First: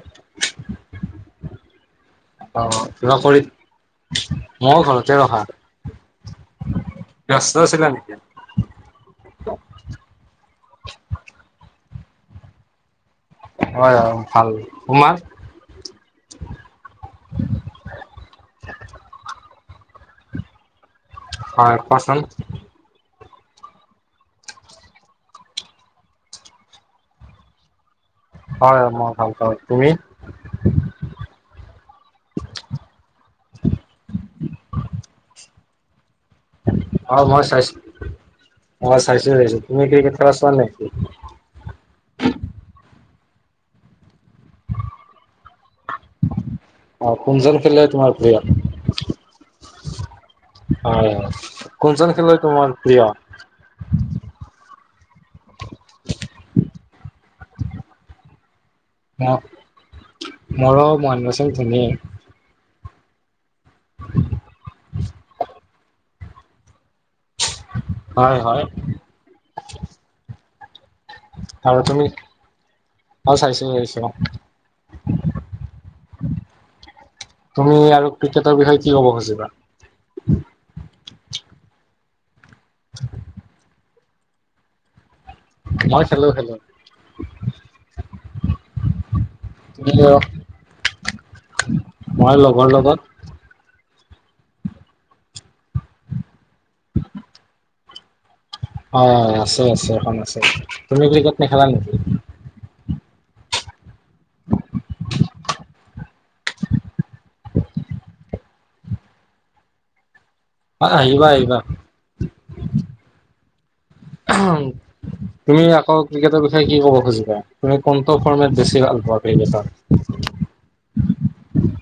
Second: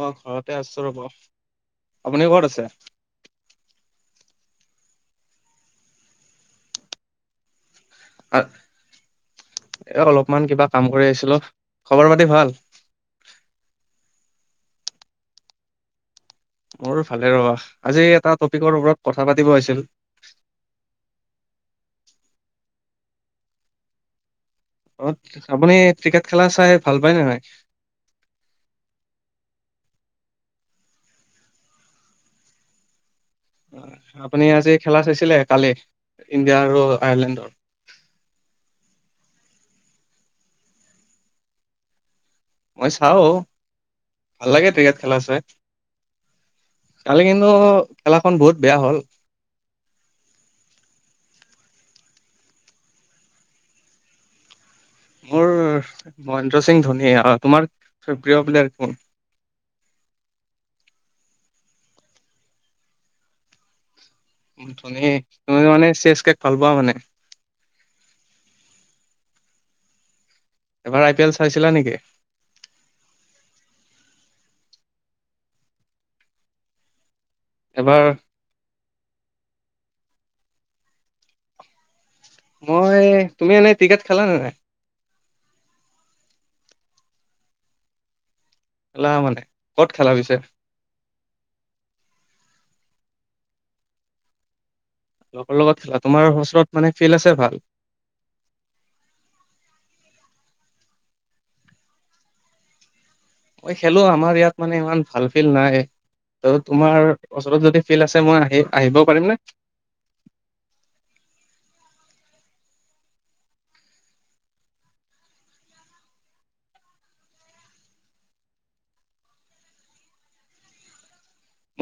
অ ঘৰতে আছো ৰ'ব। আপুনি কত আছে? লগকৰি মই ঘৰতে ৰখা। ব্যস্ত আছিলা নেকি? এ অলপমান কিবা কাম কৰি আহিছিলো অ। খবৰ পাতি ভাল? হয় হয় অঁ ভাল। তোমাৰ? মোৰো ভালে ৰবা। আজি এটা টপিকৰ ওপৰত কথা পাতিব হৈছিল হয় কোৱাচোন? আপুনি ক্ৰিকেট খেলা চাই ভাল পায় নে নাই? হয় মই ভাল পাওঁ। তুমি? আপুনি আজি খেলা চাইছিলে কালি? ইণ্ডিয়া আৰু অ মই আয়াৰলেণ্ডৰ চাইছো মই চাইছো চাইছো। তুমি ক্ৰিকেট খেলা চোৱা নাই নেকি? মই চাও ভাল লাগে ক্ৰিকেট খেলা চাই। অ কালি কিন্তু কোনজন খেলুৱৈ তোমাৰ খেলাখন প্ৰিয় বহুত বেয়া হ'ল। হয় কোনজন খেলৈ তোমাৰ প্ৰিয়? মোৰ মহেন্দ্ৰ সিং ধোনি। তোমাৰ প্ৰিয় প্লেয়াৰ কোন? মোৰ মৰো মহেন্দ্ৰনা সিংহ ধোনীয়ে। [inaudible] ধোনীক তুমি মানে চিৰিয়াছকে ভাল পোৱা মানে? হয় হয় এবাৰ আই পি এল চাইছিলা আৰু নেকি তুমি, অঁ চাইছো চাইছো অঁ। তুমি এবাৰ আৰু ক্ৰিকেটৰ বিষয়ে কি কব খুজিবা? মই তুমি এনেই ক্ৰিকেট খেলা নে নাই? মই খেলো খেলো। খেলা মানে, ক'ত তুমি খেলা পিছে? মই লগৰ লগত। লগৰ লগত খেলা, তোমাৰ ওচৰত মানে ফিল্ড আছে ভাল? অঁ আছে আছে, এখন আছে। তুমি ক্ৰিকেট নেখেলা নেকি? মই খেলো আমাৰ ইয়াত মানে ইমান ভাল ফিল্ড নাই। ত, তোমাৰ ওচৰত যদি ফিল্ড আছে মই আহি আহিব পাৰিম নে? অ, আহিবা আহিবা। তুমি আকৌ ক্ৰিকেটৰ বিষয়ে কি ক'ব খুজিবা? তুমি কোনটো ফৰ্মেট বেছি ভাল পোৱা ক্ৰিকটৰ?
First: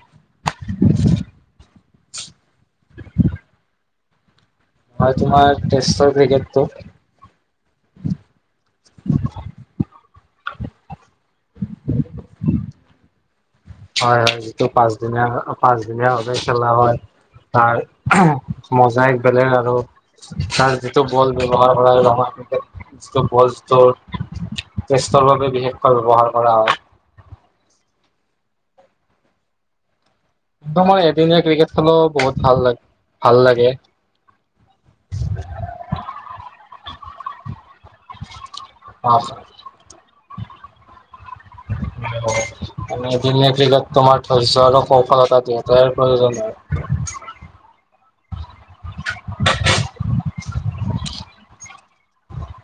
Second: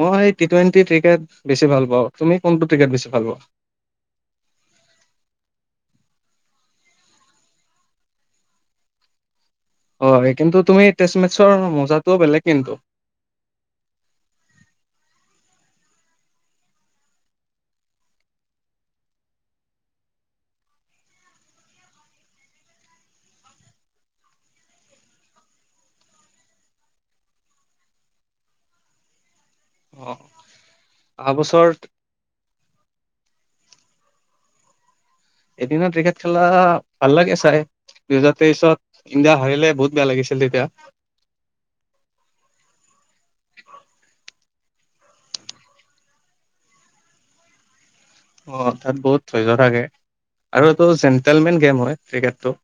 মই টি টুৱেণ্টি ক্ৰিকেট বেছি ভাল পাওঁ, তুমি কোনটো ক্ৰিকেট বেছি ভাল পোৱা? মই তোমাৰ টেষ্টৰ ক্ৰিকেটটো। [unintelligible] অ কিন্তু তুমি টেষ্ট মেটছৰ মজাটোও বেলেগ কিন্তু। হয়-হয়, যিটো পাঁচদিনীয়া বা পাঁচদিনীয়া বাবে খেলা হয় তাৰ উহো মজাই বেলেগ আৰু তাৰ যিটো বল ব্যৱহাৰ কৰা ৰঙা [unintelligible] যিটো বল যিটো টেষ্টৰ বাবে বিশেষকৈ ব্যবহাৰ কৰা হয় অ ত মই অহা এদিনীয়া বছৰ ক্ৰিকেট খেলো, বহুত ভাল লা ভাল লাগে এদিনত ক্ৰিকেট খেলা ভাল লাগে চাই। দু হেজাৰ তেইছত অ' ইণ্ডিয়া হাৰিলে বহুত বেয়া লাগিছিল তেতিয়া মানে এদিনীয়া ক্ৰিকেট তোমাৰ ধৈৰ্য্য আৰু কৌশলতা দুইটাৰে প্ৰয়োজন হয়। অ, তাত বহুত ধৈৰ্য্য থাকে আৰু এইটো জেণ্টেলমেন গেম হয় ক্ৰিকেটটো।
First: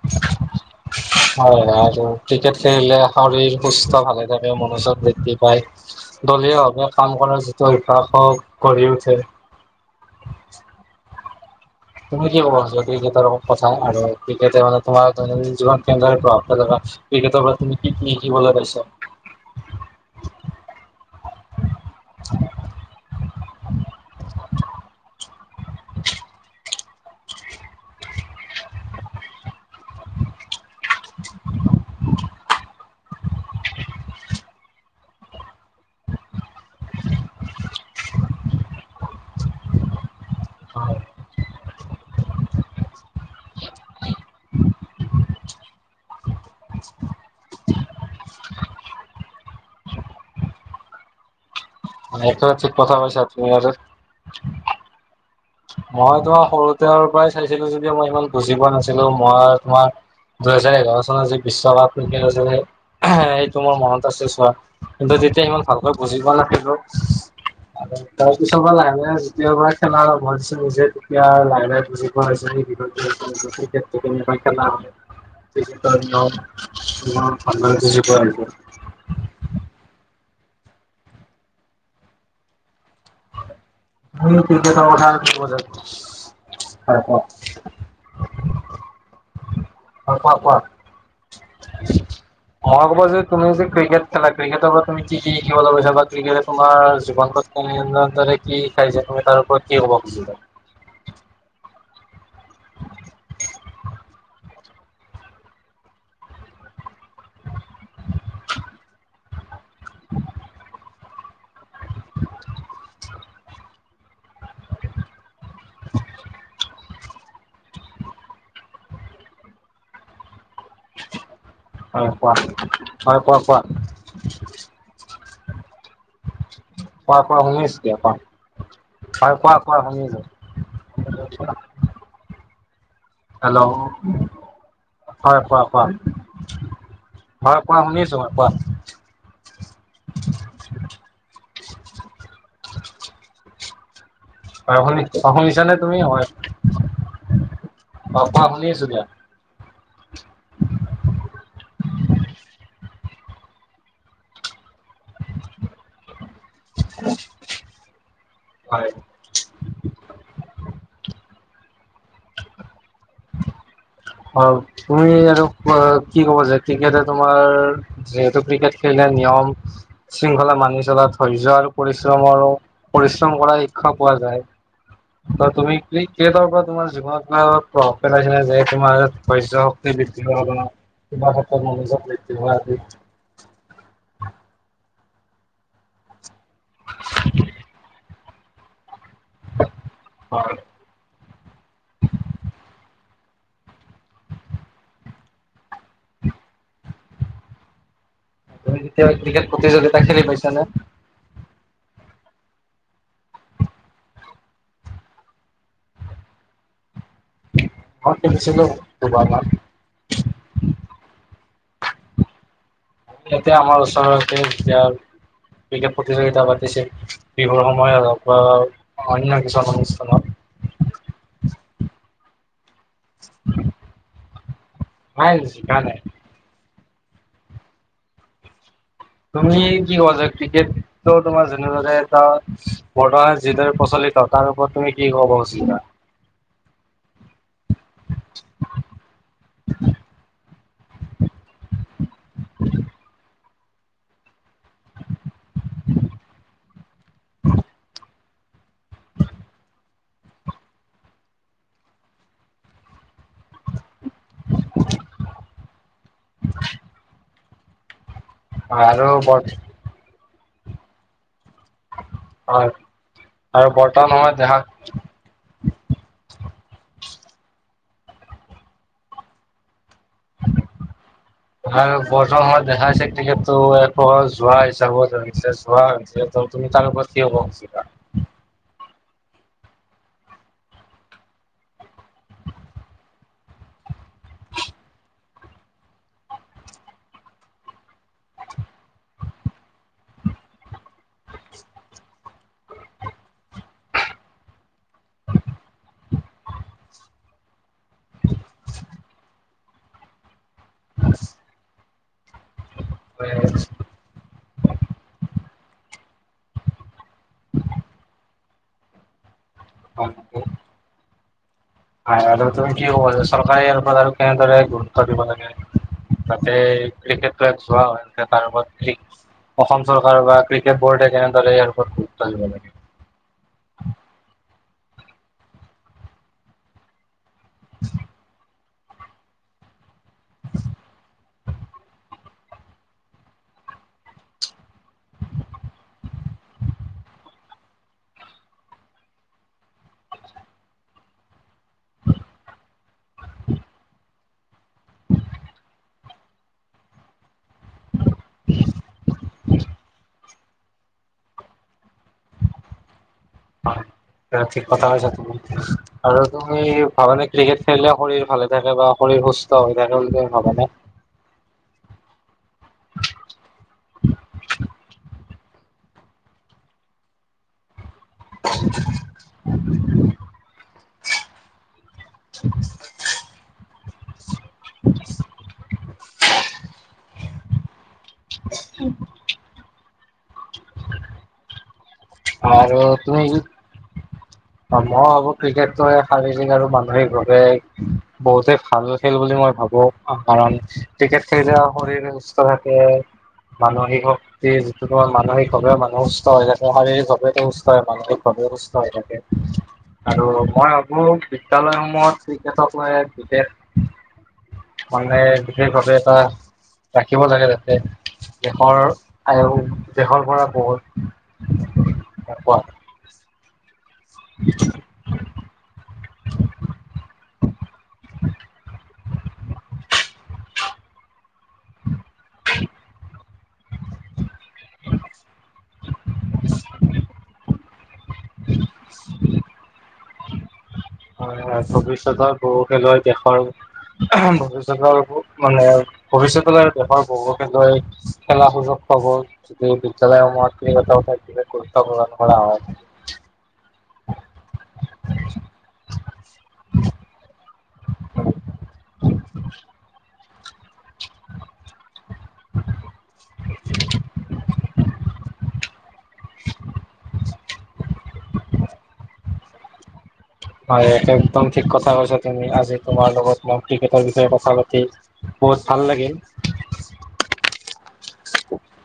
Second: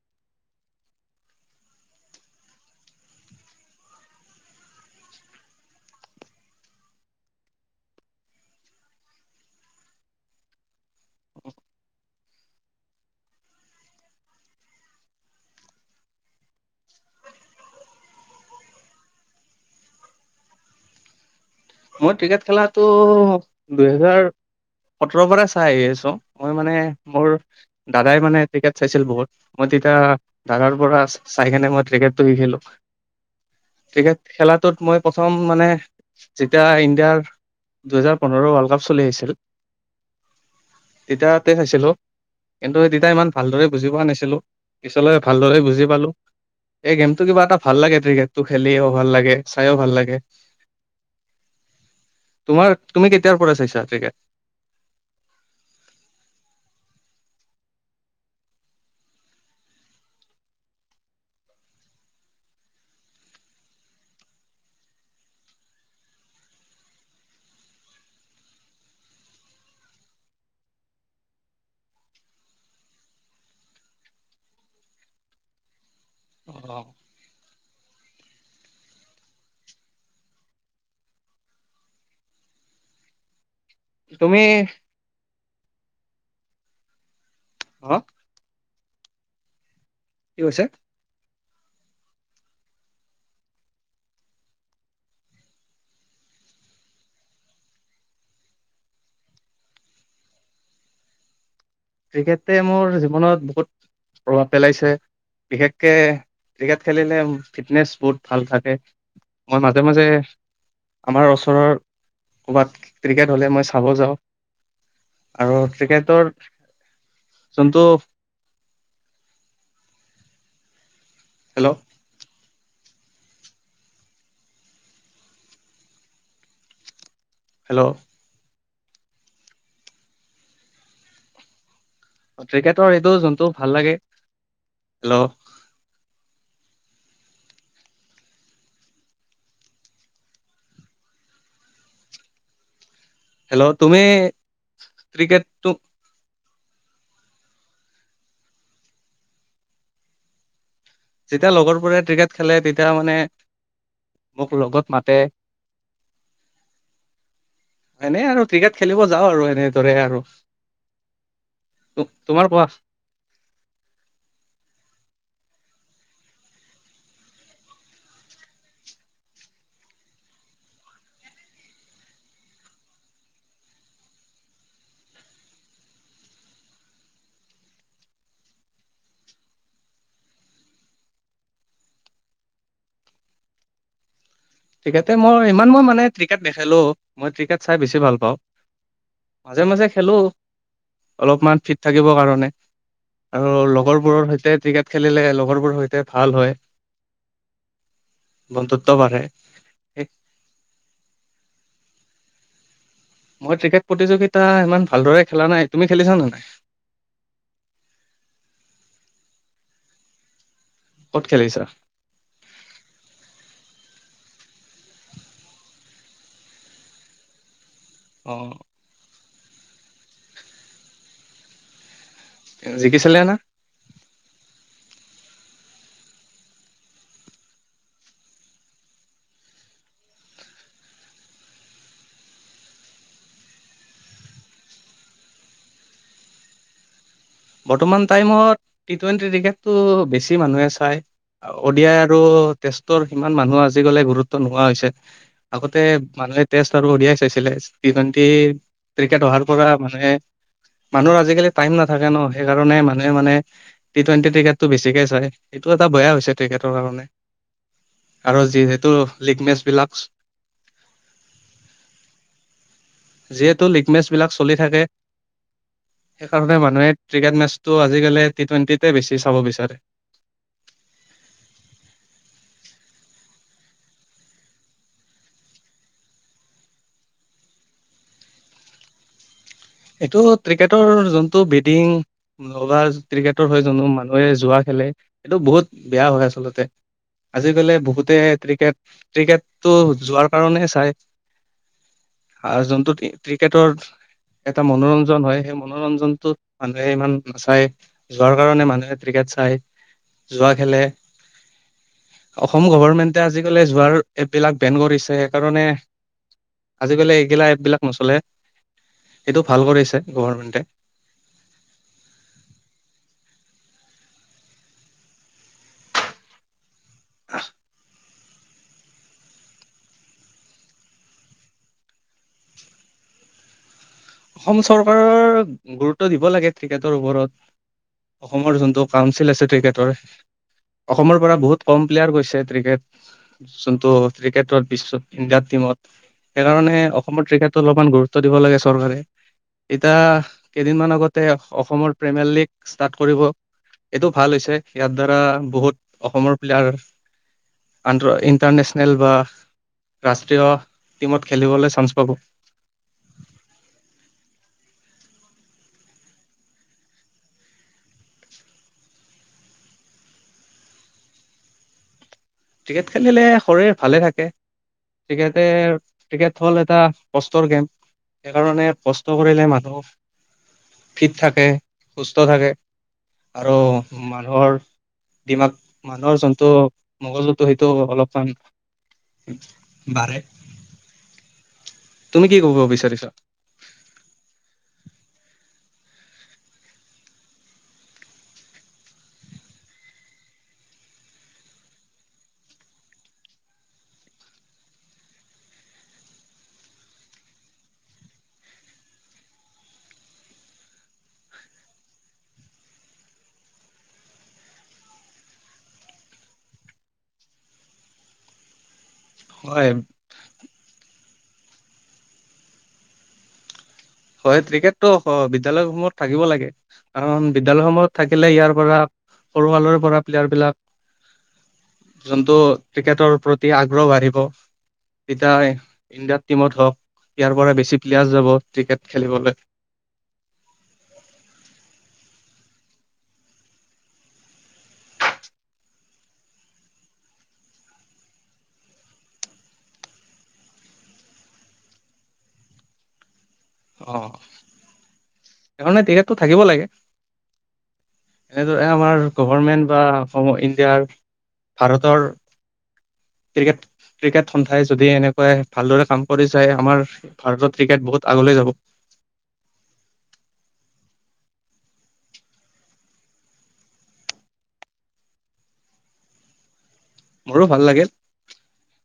হয় আৰু ক্ৰিকেট খেলিলে শৰীৰ সুস্থ ভালে থাকে, মনোযোগ বৃদ্ধি পায়। দলীয়ভাৱে কাম কৰাৰ যিটো অভ্যাস হওক গঢ়ি উঠে তুমি কি কব খোজ' ক্ৰিকেটৰ কথা আৰু ক্ৰিকেটে মানে তোমাৰ দৈনন্দিন জীৱন কেনেদৰে প্ৰভাৱ পেলায় বা ক্ৰিকেটৰ পৰা তুমি কি-কি শিকিবলৈ পাইছা? মই ক্ৰিকেট খেলাটো দুহেজাৰ সতৰৰ পৰা চাই আহি আছো, মই মানে মোৰ দাদাই মানে ক্ৰীকেট চাইছিল বহুত, মই তেতিয়া দাদাৰ পৰা চা চাই কিনে মই ক্ৰিকেটো শিকিলোঁ। ক্ৰিকেট খেলাটোত মই প্ৰথম মানে যেতিয়া ইণ্ডিয়াৰ, দুহেজাৰ পোন্ধৰ ৱৰ্ল্ড কাপ চলি আছিল হয়, তেতিয়াতে চাইছিলো। কিন্তু তেতিয়া ইমান ভালদৰে বুজি পোৱা নাছিলো, পিছলৈ ভালদৰে বুজি পালো। এই গেমটো কিবা এটা ভাল লাগে ক্ৰিকেটটো খেলিও ভাল লাগে, চাইও ভাল লাগে। মানে একেবাৰে ঠিক তোমাৰ, কথা তুমি কৈছা কেতিয়াৰ পৰা আৰু চাইছা ক্ৰিকেট? মই তোমাৰ সৰুতে পৰাই চাইছিলো যদিও মই ইমান বুজি পোৱা নাছিলো, মই তোমাৰ দুহেজাৰ এঘাৰ চনৰ যি বিশ্বকাপ ক্ৰিকেট আছে এহ সেইটো মোৰ মনত আছে চোৱা কিন্তু তেতিয়া ইমান ভালকৈ বুজি পোৱা নাছিলো আৰু তাৰ পিছৰ পৰা লাহে-লাহে যেতিয়া পৰা খেলা মই দিছো নিজে যেতিয়া লাহে-লাহে বুজি পোৱা হৈছো [inaudible] [inaudible] অ তুমি উম ক্ৰিকেটৰ কথা [inaudible] হয় হয়। অহ হয় কি কোৱা-কোৱা? কৈছে মই ক'ব যে তুমি যে ক্ৰিকেট খেলা ক্ৰিকেটৰ পৰা তুমি কি-কি শিকিবলৈ লৈছা বা ক্ৰিকেটে তোমাৰ জীৱনটোত [unintelligible] ধৰে কি শিকাইছে তুমি তাৰ ওপৰত কি কব' খুজিবা? ক্ৰিকেটে মোৰ জীৱনত বহুত প্ৰভাৱ পেলাইছে বিশেষকে ক্ৰিকেট খেলিলে ফিটনেচ বহুত ভাল থাকে মই মাজে-মাজে আমাৰ ওচৰৰ ক'বাত ক্ৰিকেট তলে মই চাব যাওঁ আৰু ক্ৰিকেটৰ যোনটো হেল্ল'? হয় কোৱা? হয় কোৱা কোৱা? [inaudible] কোৱা কোৱা শুনি আছোঁ হেল্ল' দিয়া কোৱা, হয় কোৱা কোৱা শুনি আছোঁ। ক্ৰিকেটৰ এইটো জ হেল্ল' হয়, কোৱা কোৱা। হয়, কোৱা শুনিছো কোৱা। হেল্ল' তুমি হয় শুনি অ', ক্ৰিকেটটো শুনিছানে তুমি হয় অ অ শুনি আছো দিয়া। [inaudible] যেতিয়া লগৰবোৰে ক্ৰিকেট খেলে তেতিয়া মানে মোক লগত মাতে। [inaudible] এনে আৰু ক্ৰিকেট হয় খেলিব যাওঁ আৰু এনে দৰে আৰু তোমাৰ কোৱা। অ', তুমি আৰু কি ক'ব যে ক্ৰিকেটে তোমাৰ যিহেতু ক্ৰিকেট খেলিলে নিয়ম শৃংখলা মানি চলা ধৈৰ্য আৰু পৰিশ্ৰমৰো পৰিশ্ৰম কৰা শিক্ষা পোৱা যায়। ত' তুমি ক্ৰিকেটৰ পৰা তোমাৰ জীৱনত কিব প্ৰভাৱ পেলাইছে নে, যে তুোমাৰ ধৰ্য্য হওক [unintelligible] ক্ৰিকেতে মই ইমান মই মানে ক্ৰিকেট নেখেলোঁ মই ক্ৰিকেট চাই বেছি ভাল পাওঁ। মাজে মাজে খেলো অলপমান ফিট থাকিব কাৰণে। আৰু লগৰ বোৰৰ সৈতে ক্ৰিকেট খেলিলে লগৰবোৰৰ সৈতে ভাল হয় তুমি বন্ধুত্ব কেতিয়াবা বাঢ়ে। ক্ৰিকেট প্ৰতিযোগিতা সেই খেলি পাইছ নে? মই ক্ৰিকেট প্ৰতিযোগিতা ইমান ভালদৰে খেলা নাই, তুমি খেলিছা নে নাই? মই খেলিছিলোঁ দুবাৰ মান। ক'ত খেলিছা? ইয়াতে আমাৰ ওচৰতে যেতিয়া ক্ৰিকেট প্ৰতিযোগিতা পাতিছিল। বিহুৰ সময়ত হওক অ বা অন্য কিছুমান অনুষ্ঠানত। জিকিছিলে না? নাই জিকা নাই। তুমি কি কোৱা যে ক্ৰিকেট তোমাৰ [unintelligible] এটা বৰ্তমান যিদৰে প্ৰচলিত তাৰ ওপৰত তুমি কি ক'ব খুজিবা? বৰ্তমান টাইমত টি টুৱেণ্টি ক্ৰিকেটটো বেছি মানুহে চায় অ'ডিয়াই আৰু টেষ্টৰ সিমান মানুহে আজিকালি গুৰুত্ব নোহোৱা হৈছে, আগতে তে মানুহে টেষ্ট আৰু অ'দিয়াই চাইছিলে টি টুৱেণ্টি ক্ৰিকেট অহাৰ পৰা মানুহে মানুহৰ আজা কালি টাইম নাকে ন'। সেইকাৰণে মানুহে মানে টি টুৱেন্টি ক্ৰিকেট টো বেছিকে চাই এইটো এটা বেয়া হৈছে। [unintelligible] কাৰণে আৰু যিহেতু আৰু লিগ মেচ বিলাক যিহেতু আৰু লিগমেচ বৰ্তমান বিলাক সময়ত চলি দেখা থাকে। সেইকাৰণে মানুহে ক্ৰিকেট মেচটো আজিকালি টি টুৱেন্টিতে বেছি চাব বিচাৰে। [inaudible] আৰু বৰ্তমান সময়ত দেখাইছে ক্ৰিকেটটো এক প্ৰকাৰৰ যোৱা হিচাবত যোৱা হৈছে। ত' তুমি তাৰ ওপৰত কি ক'ব খুজিবা? এইটো ক্ৰিকেটৰ যোনটো বিটিং বা ক্ৰিকেটৰ হৈ যোনো মানুহে যোৱা খেলে এইটো বহুত বেয়া হয় আচলতে। আজিকালি বহুতে ক্ৰিকেট ক্ৰিকেটটো যোৱাৰ কাৰণে চাই। আৰু যোন ক্ৰিকেটৰ- এটা মনোৰঞ্জন হয় সেই মনোৰঞ্জনটোত মানুহে ইমান নাচায়। যোৱাৰ কাৰণে মানুহে ক্ৰিকেট চাই, জুৱা খেলে। অসম গভমেণ্টে হয় আজিকালি জুৱাৰ এপ বিলাক বেন কৰিছে সেইকাৰণে- আজি কালি এইগিলা এপবিলাক নচলে। এইটো ভাল কৰিছে গভমেণ্টে। আৰু তুমি কি ক'বা চৰকাৰে ইয়াৰ ওপৰত আৰু কেনেদৰে গুৰুত্ব দিব লাগে যাতে- ক্ৰিকেট বিলাক চোৱা হয়। এ তাৰ ওপৰত ফিক্স, অসম চৰকাৰ বা ক্ৰিকেট বৰ্ডে কেনেদৰে ইয়াৰ ওপৰত গুৰুত্ব দিব লাগে। অসম চৰকাৰৰ গুৰুত্ব দিব লাগে ক্ৰিকেটৰ ওপৰত অসমৰ যোনটো। কাউঞ্চিল আছে ক্ৰিকেটৰ, অসমৰ পৰা বহুত কম প্লেয়াৰ গৈছে ক্ৰিকেট। যোনটো ক্ৰিকেটত বিশ্ব ইণ্ডিয়াৰ টিমত। সেইকাৰণে অসমত ক্ৰিকেতো অলপমান গুৰুত্ব দিব লাগে চৰকাৰে। এতিয়া কেইদিনমান আগতে অসমৰ প্ৰিমিয়াৰ লীগ ষ্টাৰ্ট কৰিব এইটো- ভাল হৈছে ইয়াৰ দ্বাৰা বহুত, অসমৰ প্লেয়াৰ- আ ইণ্টাৰনেচনেল বা, ৰাষ্ট্ৰীয় টিমত, খেলিবলৈ চান্স পাব। অ, থিক কথা কৈছা তুমি। আৰু তুমি ভাবা না ক্ৰিকেট খেলিলে শৰীৰ ভালে থাকে বা শৰীৰ সুস্থ হৈ থাকে বুলি তুমি ভাবা না। ক্ৰিকেট খেলিলে শৰীৰ ভালে থাকে, ক্ৰিকেতে- ক্ৰিকেট হ'ল এটা কষ্টৰ গেম, সেইকাৰণে কষ্ট কৰিলে মানুহ- ফিট থাকে, সুস্থ থাকে। আৰু মানুহৰ দিমাগ মানুহৰ যোনটো মগজুটো সেইটো অলপ- অকন মান, বাঢ়ে। তুমি কি ক'ব আৰু বিচাৰিছা তুমি- অ মই ভাবো ক্ৰিকেটোৱে শাৰীৰিক আৰু মানসিকভাৱে- বহুতে ভাল খেল বুলি মই ভাবো কাৰণ ক্ৰিকেট খেলিলে শৰীৰ- সুস্থ থাকে, মানসিক শক্তি যিটো মানসিকভাৱেও মানুহ সুস্থ হয় থাকে শাৰীৰিক- টো সুস্থ হয় মানসিকভাৱেও সুস্থ হৈ থাকে। আৰু মই ভাবো বিদ্যালয়সমূহত ক্ৰিকেটক লৈ বিশষ- মানে বিশেষভাৱে এটা, ৰাখিব লাগে যাতে দেশৰ- আৰু হয় দেশৰ পৰা বহুত- কোৱা? হয় ক্ৰিকেটো বিদ্যালয় সমূহত থাকিব লাগে, কাৰণ বিদ্যালয় সমূহত থাকিলে ইয়াৰ পৰা- সৰু কালৰে পৰা প্লেয়াৰ বিলাক, যোনটো ক্ৰিকেটৰ ওপৰত- তেতিয়া আগ্ৰহ বাঢ়িব, তেতিয়া ইণ্ডিয়াত টিমত হওক ইয়াৰ পৰা বেছি- প্লেয়াৰৰ্চ যাব ক্ৰিকেট খেলিবলৈ। হয় হয় ভৱিষ্যতৰ বহু খেলুৱৈ দেশৰ, ভৱিষ্যতৰ ত মানে- ভৱিষ্যতলৈ দেশৰ বহুত খেলুৱৈ খেলাৰ সুযোগ পাব। যদি বিদ্যালয় সমূহত ক্ৰিকেটৰ ওপৰত বিশেষ গুৰুত্ব প্ৰদান কৰা হয়। অ, সেইকাৰণে ক্ৰিকেত টো থাকিব লাগে। এনেদৰে আমাৰ গভমেণ্ট বা অসমৰ ইণ্ডিয়াৰ, ভাৰতৰ- ক্ৰিকেট, ক্ৰিকেট সন্থাই যদি এনেকৈ ভালদৰে কাম কৰি যায় আমাৰ- ভাৰতত ক্ৰিকেট বহুত আগলৈ যাব। [unintelligible] হয়, একদম ঠিক কথা কৈছা তুমি, আজি তোমাৰ লগত মই ক্ৰিকেটৰ বিষয়ে কথা পাতি বহুত ভাল লাগিল। মোৰো ভাল লাগিল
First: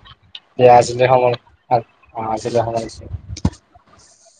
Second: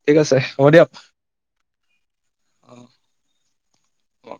ঠিক আছে হ'ব দিয়া দিয়ক আজিলৈ সামৰো, আজিলৈ সামৰিছো। অ